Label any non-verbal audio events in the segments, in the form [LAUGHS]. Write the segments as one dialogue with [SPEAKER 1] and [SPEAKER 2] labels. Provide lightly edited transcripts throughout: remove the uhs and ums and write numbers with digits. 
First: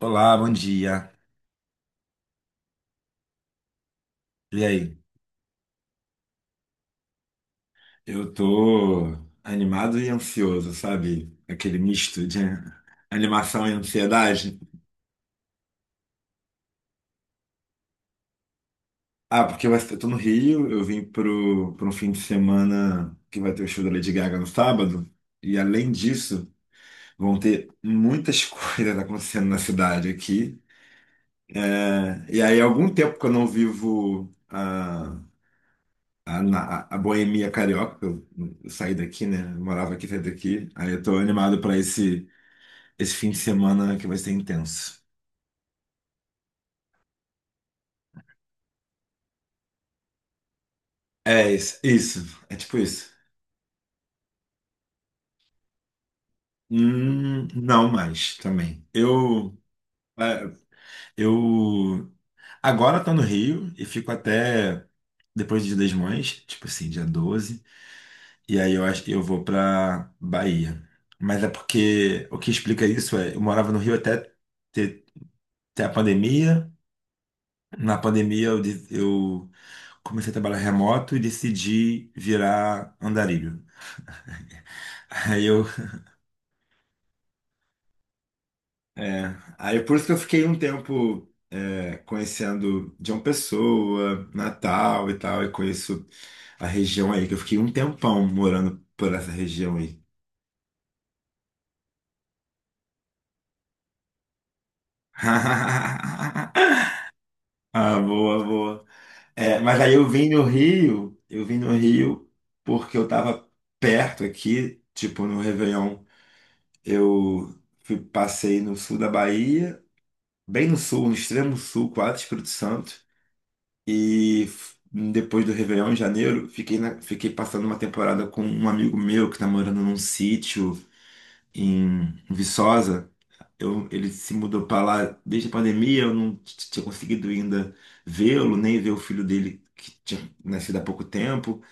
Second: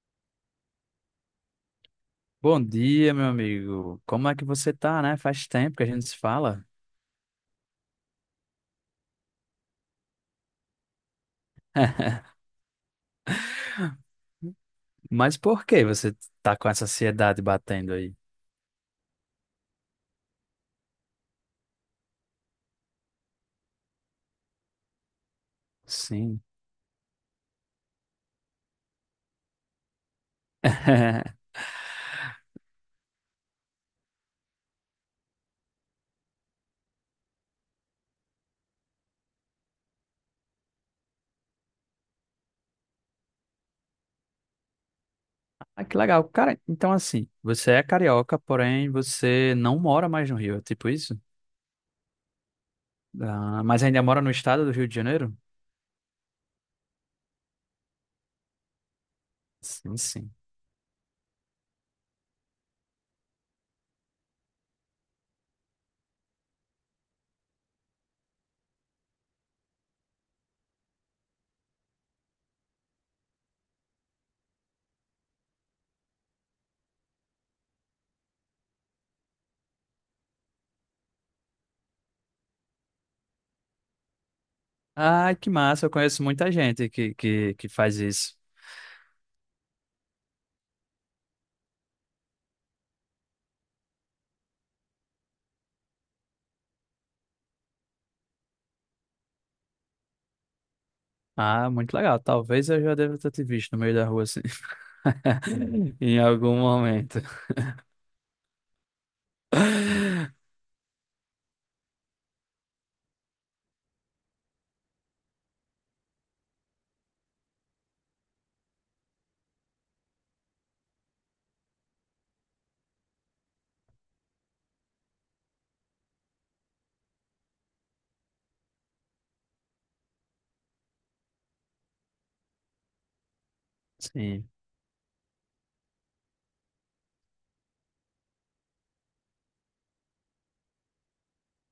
[SPEAKER 1] Olá, bom dia.
[SPEAKER 2] Bom dia, meu amigo. Como é que
[SPEAKER 1] E
[SPEAKER 2] você
[SPEAKER 1] aí?
[SPEAKER 2] tá, né? Faz tempo que a gente se fala.
[SPEAKER 1] Eu tô animado e ansioso, sabe? Aquele misto de [LAUGHS] animação e ansiedade.
[SPEAKER 2] Mas por que você tá com essa ansiedade batendo aí?
[SPEAKER 1] Ah, porque eu tô no Rio, eu vim pro um fim de semana que vai ter o show da Lady Gaga no sábado. E além
[SPEAKER 2] Sim.
[SPEAKER 1] disso, vão ter muitas [LAUGHS] coisas acontecendo na cidade aqui,
[SPEAKER 2] [LAUGHS]
[SPEAKER 1] né? E aí, há algum tempo que eu não vivo a boemia carioca, eu saí daqui, né? Eu morava aqui, saí daqui. Aí eu tô animado pra esse fim de semana que vai ser intenso.
[SPEAKER 2] Ah, que legal. Cara, então assim, você é carioca, porém você não mora mais no Rio, é tipo isso?
[SPEAKER 1] É isso, isso, é tipo isso.
[SPEAKER 2] Ah, mas ainda mora no estado do Rio de Janeiro?
[SPEAKER 1] Não mais também.
[SPEAKER 2] Sim, sim.
[SPEAKER 1] É, eu agora tô no Rio e fico até depois do Dia das Mães, tipo assim, dia 12 e aí eu acho que eu vou pra Bahia. Mas é porque o que explica isso é, eu morava no Rio até ter, ter a pandemia. Na pandemia eu comecei a trabalhar remoto e decidi virar andarilho.
[SPEAKER 2] Ah,
[SPEAKER 1] Aí
[SPEAKER 2] que
[SPEAKER 1] eu
[SPEAKER 2] massa. Eu conheço muita gente que faz isso.
[SPEAKER 1] É, aí por isso que eu fiquei um tempo conhecendo João Pessoa, Natal e tal, e conheço a região aí, que eu fiquei um tempão morando por essa região aí.
[SPEAKER 2] Ah, muito legal. Talvez eu já deva ter te visto no meio da rua, assim. [LAUGHS] Em algum
[SPEAKER 1] [LAUGHS]
[SPEAKER 2] momento.
[SPEAKER 1] Ah, boa, boa. É, mas aí eu vim no
[SPEAKER 2] [LAUGHS]
[SPEAKER 1] Rio, eu vim no Rio porque eu tava perto aqui, tipo no Réveillon. Eu fui, passei no sul da Bahia, bem no sul, no extremo sul, quase Espírito Santo. E depois do Réveillon, em janeiro, fiquei passando uma temporada com um amigo meu que tá morando num sítio em Viçosa. Ele se
[SPEAKER 2] Sim.
[SPEAKER 1] mudou pra lá desde a pandemia, eu não tinha conseguido ainda vê-lo, nem ver o filho dele que tinha nascido há pouco tempo.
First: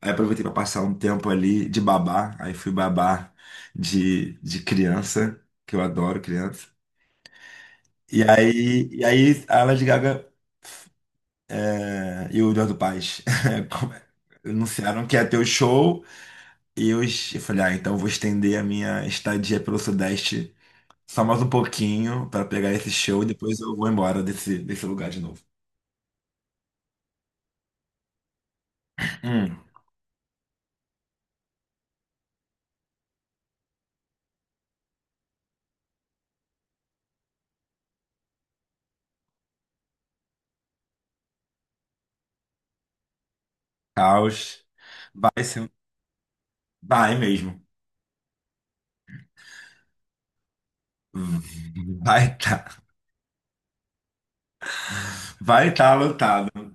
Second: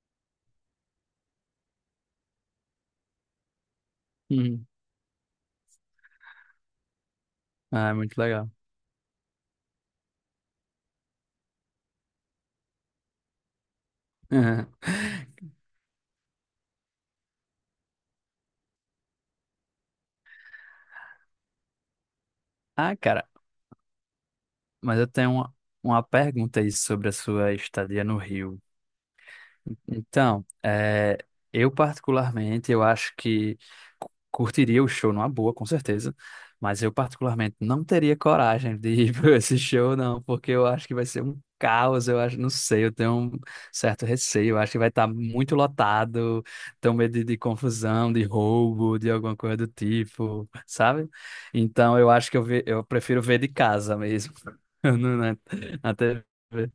[SPEAKER 1] Aí aproveitei para passar um tempo ali de babá, aí fui babá de
[SPEAKER 2] Uhum.
[SPEAKER 1] criança, que eu adoro criança.
[SPEAKER 2] Ah, é muito
[SPEAKER 1] E
[SPEAKER 2] legal.
[SPEAKER 1] aí, e aí a Lady Gaga e o Eduardo Paes [LAUGHS] anunciaram que ia ter o
[SPEAKER 2] [LAUGHS]
[SPEAKER 1] show e eu falei, ah, então eu vou estender a minha estadia pelo Sudeste só mais um pouquinho para pegar esse
[SPEAKER 2] Ah,
[SPEAKER 1] show e
[SPEAKER 2] cara,
[SPEAKER 1] depois eu vou embora desse
[SPEAKER 2] mas eu
[SPEAKER 1] lugar de
[SPEAKER 2] tenho
[SPEAKER 1] novo.
[SPEAKER 2] uma pergunta aí sobre a sua estadia no Rio.
[SPEAKER 1] Hum,
[SPEAKER 2] Então, é, eu particularmente, eu acho que curtiria o show numa boa, com certeza, mas eu particularmente não teria coragem de ir [LAUGHS] para esse show, não, porque eu acho que vai ser um caos, eu acho, não sei, eu tenho um certo receio, eu
[SPEAKER 1] caos.
[SPEAKER 2] acho que vai estar
[SPEAKER 1] Vai
[SPEAKER 2] muito
[SPEAKER 1] ser, um-
[SPEAKER 2] lotado, tenho medo
[SPEAKER 1] vai
[SPEAKER 2] de
[SPEAKER 1] mesmo.
[SPEAKER 2] confusão, de roubo, de alguma coisa do tipo, sabe? Então, eu
[SPEAKER 1] Vai
[SPEAKER 2] acho que
[SPEAKER 1] tá,
[SPEAKER 2] eu prefiro ver de casa mesmo, [LAUGHS] no- na,
[SPEAKER 1] vai tá
[SPEAKER 2] na
[SPEAKER 1] lotado.
[SPEAKER 2] TV.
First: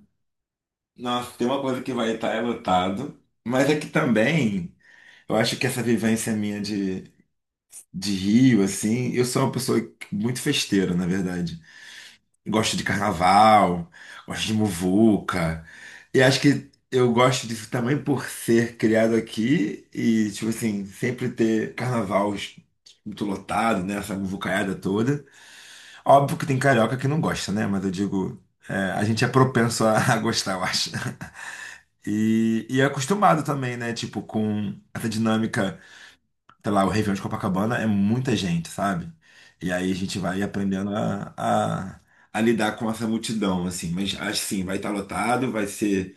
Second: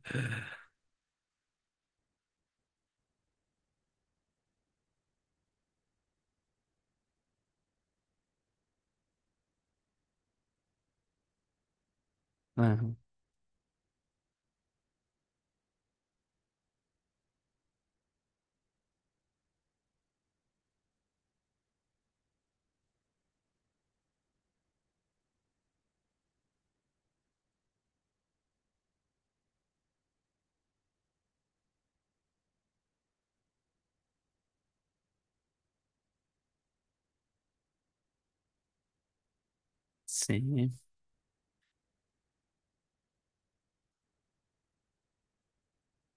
[SPEAKER 1] Nossa, tem uma coisa que vai estar é lotado, mas é que também eu acho que essa vivência minha de Rio, assim, eu sou uma pessoa muito festeira, na verdade. Gosto de
[SPEAKER 2] Aham.
[SPEAKER 1] carnaval, gosto de muvuca. E acho que eu gosto disso também por ser criado aqui e, tipo assim, sempre ter carnaval muito lotado, né? Essa muvucaiada toda. Óbvio que tem carioca que não gosta, né? Mas eu digo, é, a gente é propenso [LAUGHS] a gostar, eu acho. E é acostumado também, né? Tipo, com essa dinâmica, sei lá, o Réveillon de Copacabana é muita gente, sabe? E aí a gente vai
[SPEAKER 2] Sim.
[SPEAKER 1] aprendendo a lidar com essa multidão, assim. Mas assim, vai estar lotado, vai ser,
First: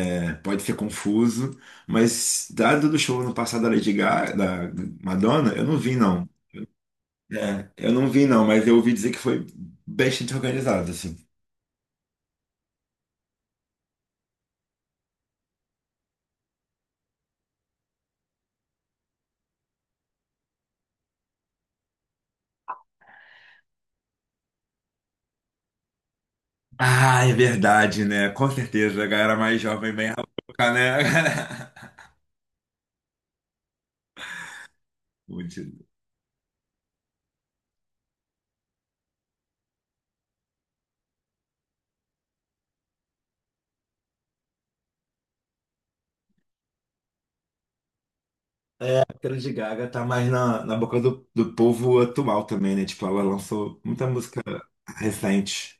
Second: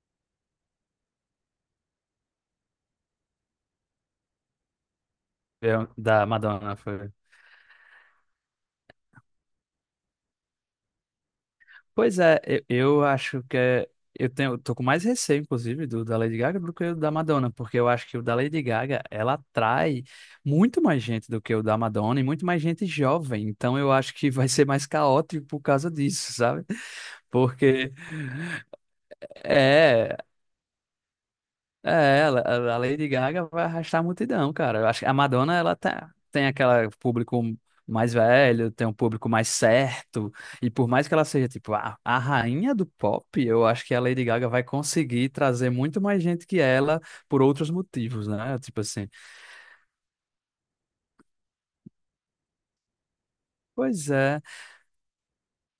[SPEAKER 1] pode ser confuso, mas dado do show no passado da Lady Gaga, da Madonna, eu não vi
[SPEAKER 2] Da
[SPEAKER 1] não.
[SPEAKER 2] Madonna, foi.
[SPEAKER 1] É, eu não vi não, mas eu ouvi dizer que foi bastante organizado, assim.
[SPEAKER 2] Pois é, eu acho que eu tenho, eu tô com mais receio, inclusive, do da Lady Gaga do que o da Madonna, porque eu acho que o da Lady Gaga, ela atrai muito mais gente do que o da Madonna e muito mais gente jovem. Então eu acho que vai ser mais caótico por causa disso, sabe?
[SPEAKER 1] Ah, é
[SPEAKER 2] Porque
[SPEAKER 1] verdade, né? Com certeza, a galera mais jovem bem
[SPEAKER 2] é,
[SPEAKER 1] louca, né? [LAUGHS]
[SPEAKER 2] É, a Lady Gaga vai arrastar a multidão, cara. Eu acho que a Madonna,
[SPEAKER 1] Muito.
[SPEAKER 2] ela tá, tem aquele público mais velho, tem um público mais certo, e por mais que ela seja, tipo, a rainha do pop, eu acho que a Lady Gaga vai conseguir trazer muito mais gente que ela por outros motivos, né? Tipo
[SPEAKER 1] É
[SPEAKER 2] assim.
[SPEAKER 1] porque a Lady Gaga tá mais na boca do povo atual também, né? Tipo, ela lançou muita
[SPEAKER 2] Pois
[SPEAKER 1] música
[SPEAKER 2] é.
[SPEAKER 1] recente.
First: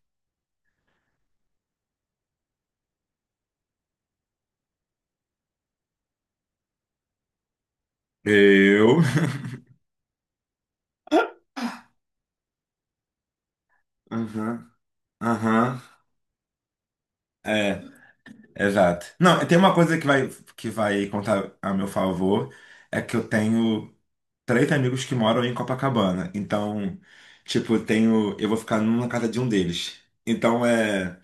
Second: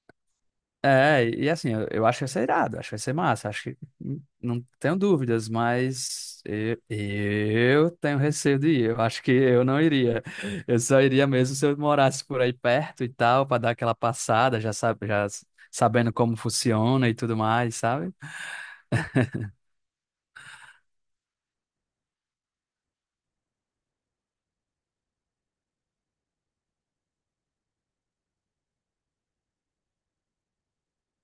[SPEAKER 2] É, e assim, eu acho que vai ser irado, acho que vai ser massa, acho que não tenho dúvidas, mas eu tenho receio de ir,
[SPEAKER 1] Eu.
[SPEAKER 2] eu acho que eu não iria. Eu só iria mesmo se eu morasse por aí perto e tal, para dar aquela
[SPEAKER 1] Aham,
[SPEAKER 2] passada, já sabe,
[SPEAKER 1] aham.
[SPEAKER 2] sabendo como funciona e tudo mais,
[SPEAKER 1] É,
[SPEAKER 2] sabe?
[SPEAKER 1] exato. Não, tem uma coisa que que vai contar a meu favor, é que eu tenho três amigos que moram em Copacabana. Então, tipo, eu tenho. Eu vou ficar numa casa de um deles. Então é.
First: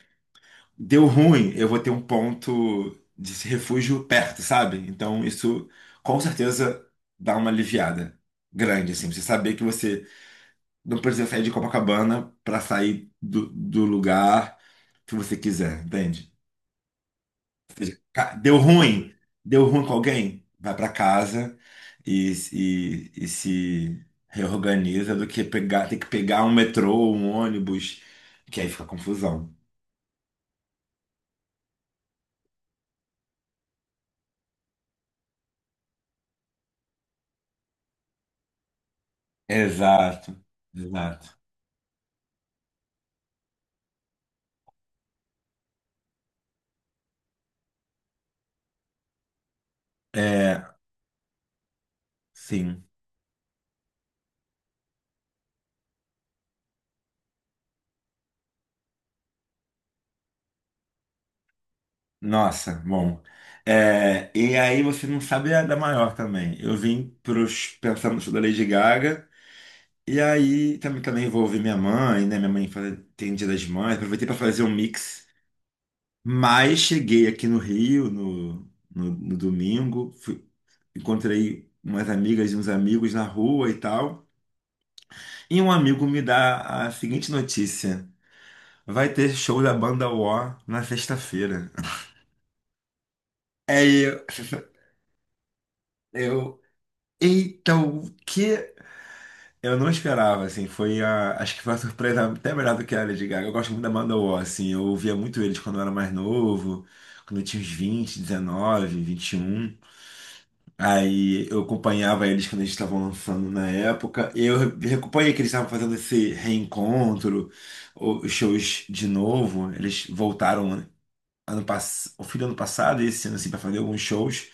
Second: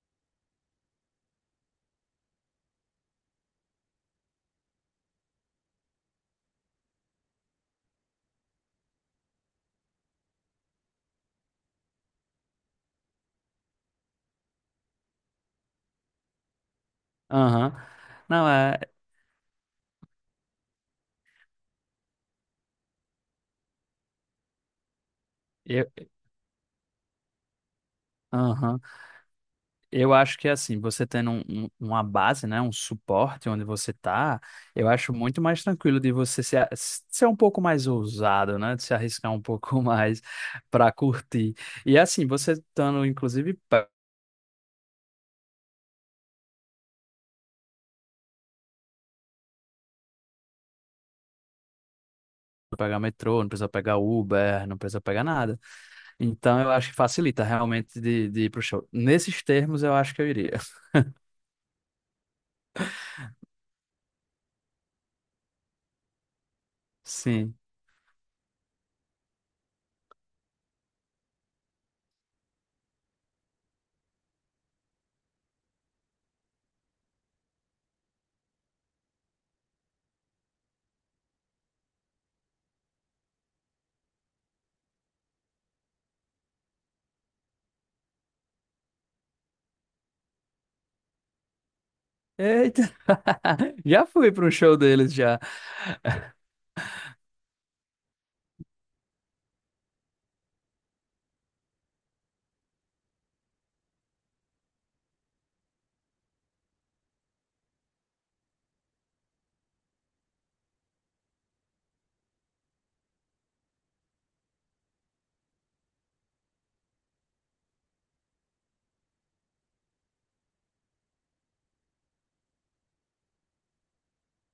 [SPEAKER 1] Deu ruim, eu vou ter um ponto de refúgio perto, sabe? Então isso com certeza dá uma aliviada grande, assim. Você saber que você não precisa sair de Copacabana para sair do lugar que você quiser, entende?
[SPEAKER 2] Aham.
[SPEAKER 1] Ca-
[SPEAKER 2] Não,
[SPEAKER 1] Deu
[SPEAKER 2] é,
[SPEAKER 1] ruim, deu ruim com alguém, vai para casa e se reorganiza do que pegar,
[SPEAKER 2] eu,
[SPEAKER 1] ter que pegar um metrô, um ônibus, que aí
[SPEAKER 2] aham.
[SPEAKER 1] fica confusão.
[SPEAKER 2] Eu acho que assim, você tendo uma base, né, um suporte onde você tá, eu acho muito mais tranquilo de você se a- ser um pouco mais ousado, né, de se arriscar um pouco [LAUGHS] mais
[SPEAKER 1] Exato,
[SPEAKER 2] para
[SPEAKER 1] exato.
[SPEAKER 2] curtir. E assim, você estando inclusive
[SPEAKER 1] É, sim.
[SPEAKER 2] pegar metrô, não precisa pegar Uber, não precisa pegar nada. Então eu acho que facilita realmente de ir pro show. Nesses termos eu acho que eu iria. [LAUGHS]
[SPEAKER 1] Nossa, bom. É, e aí você não sabe a da maior também. Eu vim
[SPEAKER 2] Sim.
[SPEAKER 1] pensando no show da Lady Gaga. E aí também envolvi minha mãe, né? Minha mãe tem Dia das Mães. Aproveitei para fazer um mix. Mas cheguei aqui no Rio no domingo. Encontrei umas amigas e uns amigos na rua e tal. E um amigo me dá a seguinte notícia. Vai ter show da banda War na sexta-feira. [LAUGHS]
[SPEAKER 2] Eita! [LAUGHS] Já
[SPEAKER 1] É,
[SPEAKER 2] fui para um show deles já.
[SPEAKER 1] eu, Eita, o que eu não esperava, assim, foi. Acho que foi uma surpresa até melhor do que a Lady Gaga. Eu gosto muito da banda War, assim, eu ouvia muito eles quando eu era mais novo, quando eu tinha uns 20 19, 21. Aí eu acompanhava eles quando eles estavam lançando na época. E eu acompanhei que eles estavam fazendo esse reencontro, os shows de novo. Eles voltaram o fim do ano passado, esse ano assim, pra fazer alguns shows.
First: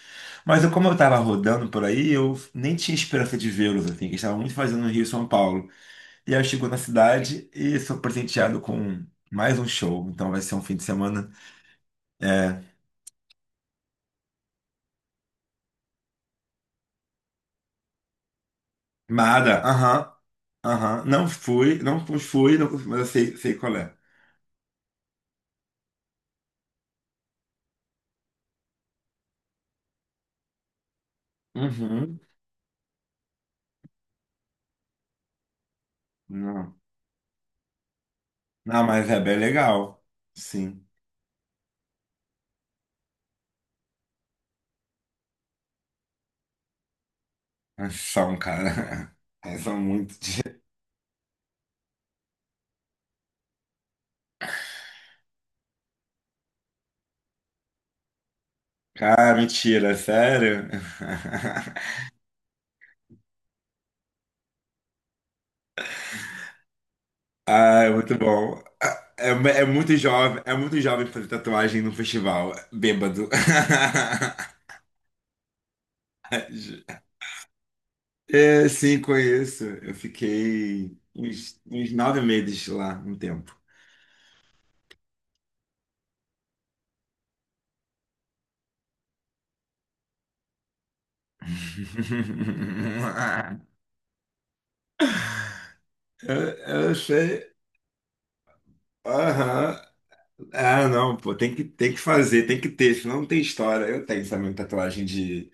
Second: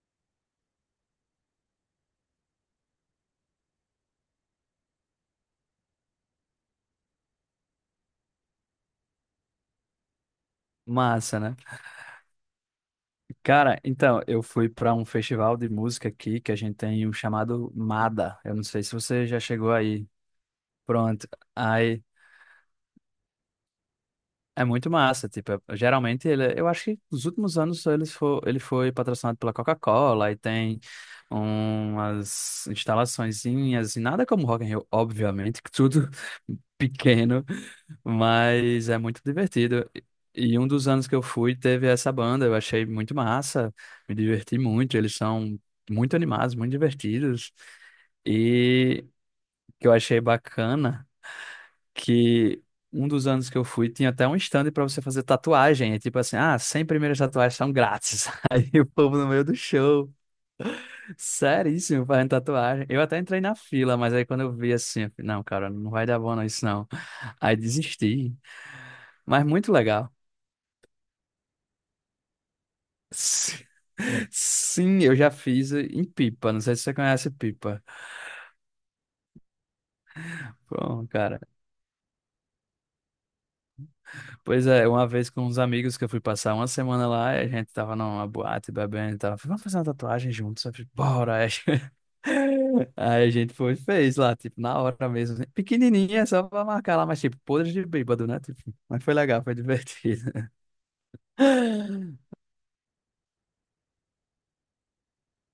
[SPEAKER 1] Mas eu, como eu tava rodando por aí, eu nem tinha esperança de vê-los, assim, que eles estavam muito fazendo no Rio e São Paulo. E aí eu chego na cidade e sou presenteado com mais um show. Então vai ser um fim de semana.
[SPEAKER 2] Massa, né?
[SPEAKER 1] É.
[SPEAKER 2] Cara, então, eu fui para um festival de música aqui que a gente tem um chamado MADA. Eu não sei se você já
[SPEAKER 1] Mada,
[SPEAKER 2] chegou aí.
[SPEAKER 1] aham, aham. Não
[SPEAKER 2] Pronto.
[SPEAKER 1] fui,
[SPEAKER 2] Aí
[SPEAKER 1] não fui, não, mas eu sei, qual é.
[SPEAKER 2] é muito massa, tipo, geralmente ele, eu acho que nos últimos anos ele foi patrocinado pela Coca-Cola e tem
[SPEAKER 1] Uhum.
[SPEAKER 2] umas instalaçõezinhas e nada como Rock in Rio, obviamente, que tudo [LAUGHS]
[SPEAKER 1] Não.
[SPEAKER 2] pequeno.
[SPEAKER 1] Não,
[SPEAKER 2] Mas é
[SPEAKER 1] mas é
[SPEAKER 2] muito
[SPEAKER 1] bem
[SPEAKER 2] divertido.
[SPEAKER 1] legal.
[SPEAKER 2] E um
[SPEAKER 1] Sim.
[SPEAKER 2] dos anos que eu fui teve essa banda, eu achei muito massa, me diverti muito. Eles são muito animados, muito divertidos.
[SPEAKER 1] Mas São,
[SPEAKER 2] E
[SPEAKER 1] cara. [LAUGHS] Mas
[SPEAKER 2] o
[SPEAKER 1] São
[SPEAKER 2] que eu
[SPEAKER 1] muito.
[SPEAKER 2] achei bacana que um dos anos que eu fui tinha até um stand para você fazer tatuagem. É tipo assim, ah, 100 primeiras tatuagens são grátis. [LAUGHS] Aí o povo no
[SPEAKER 1] Cara,
[SPEAKER 2] meio do
[SPEAKER 1] mentira,
[SPEAKER 2] show,
[SPEAKER 1] sério? [LAUGHS]
[SPEAKER 2] seríssimo, fazendo tatuagem. Eu até entrei na fila, mas aí quando eu vi assim, eu falei, não, cara, não vai dar bom não, isso não. Aí
[SPEAKER 1] Ah, é muito
[SPEAKER 2] desisti.
[SPEAKER 1] bom. Ah, é,
[SPEAKER 2] Mas muito legal.
[SPEAKER 1] é muito jovem fazer tatuagem num festival, bêbado.
[SPEAKER 2] Sim, [LAUGHS]
[SPEAKER 1] [LAUGHS]
[SPEAKER 2] sim, eu já fiz em Pipa. Não sei se você conhece Pipa.
[SPEAKER 1] É, sim, conheço. Eu fiquei
[SPEAKER 2] Bom, cara.
[SPEAKER 1] uns 9 meses lá, um tempo.
[SPEAKER 2] Pois é, uma vez com uns amigos que eu fui passar uma semana lá, e a gente tava numa boate bebendo e tava, vamos fazer uma tatuagem juntos. Eu falei, bora. Aí [LAUGHS] aí a
[SPEAKER 1] [LAUGHS]
[SPEAKER 2] gente foi e fez lá, tipo, na hora mesmo. Assim, pequenininha, só pra
[SPEAKER 1] Eu, eu
[SPEAKER 2] marcar lá, mas tipo,
[SPEAKER 1] sei.
[SPEAKER 2] podre de bêbado, né? Tipo, mas foi legal, foi
[SPEAKER 1] Aham.
[SPEAKER 2] divertido.
[SPEAKER 1] Ah, não, pô, tem que
[SPEAKER 2] [LAUGHS]
[SPEAKER 1] fazer, tem que ter, senão não tem história. Eu tenho, sabe, uma tatuagem de,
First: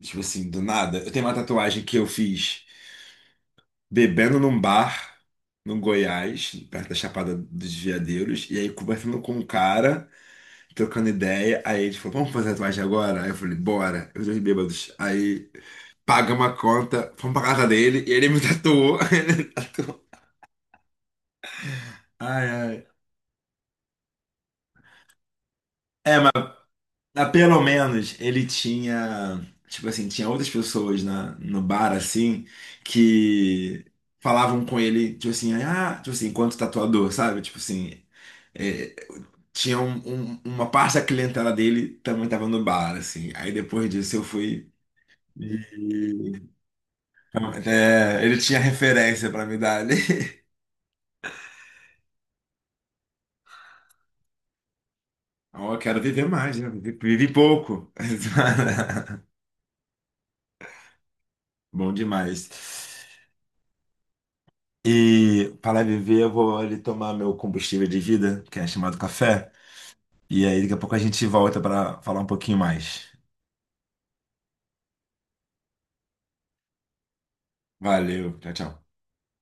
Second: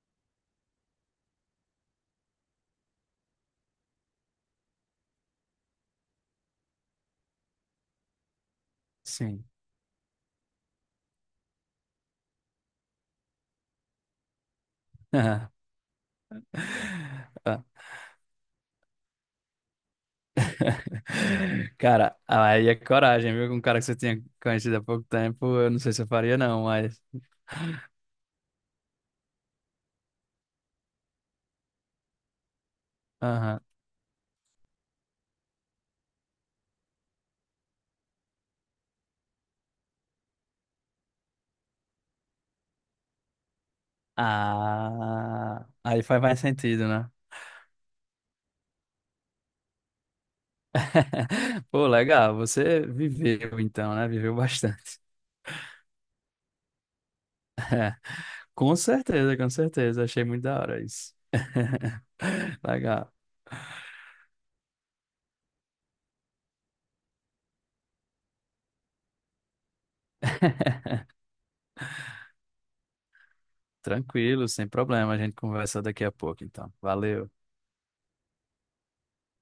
[SPEAKER 1] tipo assim, do nada. Eu tenho uma tatuagem que eu fiz, bebendo num bar no Goiás, perto da Chapada dos Veadeiros, e aí conversando com um
[SPEAKER 2] Sim.
[SPEAKER 1] cara, trocando ideia, aí ele falou, vamos fazer tatuagem agora? Aí eu falei, bora, os dois bêbados. Aí
[SPEAKER 2] [LAUGHS]
[SPEAKER 1] paga uma conta, fomos pra
[SPEAKER 2] Ah,
[SPEAKER 1] casa dele, e ele me tatuou, [LAUGHS] ele me tatuou.
[SPEAKER 2] [LAUGHS] cara,
[SPEAKER 1] Ai,
[SPEAKER 2] aí é
[SPEAKER 1] ai.
[SPEAKER 2] coragem, viu? Com um cara que você tinha conhecido há pouco tempo, eu não sei se eu
[SPEAKER 1] É, mas
[SPEAKER 2] faria, não, mas.
[SPEAKER 1] mas pelo menos ele tinha, tipo assim, tinha outras pessoas no bar, assim,
[SPEAKER 2] Aham.
[SPEAKER 1] que falavam com ele, tipo assim, ah, tipo assim, enquanto tatuador, sabe? Tipo assim, é, tinha uma parte da clientela dele também estava no bar, assim. Aí depois disso eu fui.
[SPEAKER 2] Ah, aí faz mais
[SPEAKER 1] E-
[SPEAKER 2] sentido, né?
[SPEAKER 1] É, ele tinha referência pra me dar ali. [LAUGHS]
[SPEAKER 2] [LAUGHS] Pô, legal, você viveu então, né? Viveu bastante.
[SPEAKER 1] Ó, eu quero viver mais, né? Vivi pouco.
[SPEAKER 2] [LAUGHS] Com
[SPEAKER 1] [LAUGHS]
[SPEAKER 2] certeza, com certeza. Achei muito da hora isso.
[SPEAKER 1] Bom demais.
[SPEAKER 2] [LAUGHS] Legal.
[SPEAKER 1] E para viver, eu vou ali tomar meu combustível de vida, que é chamado café. E aí, daqui a pouco a
[SPEAKER 2] [LAUGHS]
[SPEAKER 1] gente volta para falar um pouquinho mais.
[SPEAKER 2] Tranquilo, sem problema. A gente conversa daqui a pouco, então. Valeu.
[SPEAKER 1] Valeu, tchau, tchau.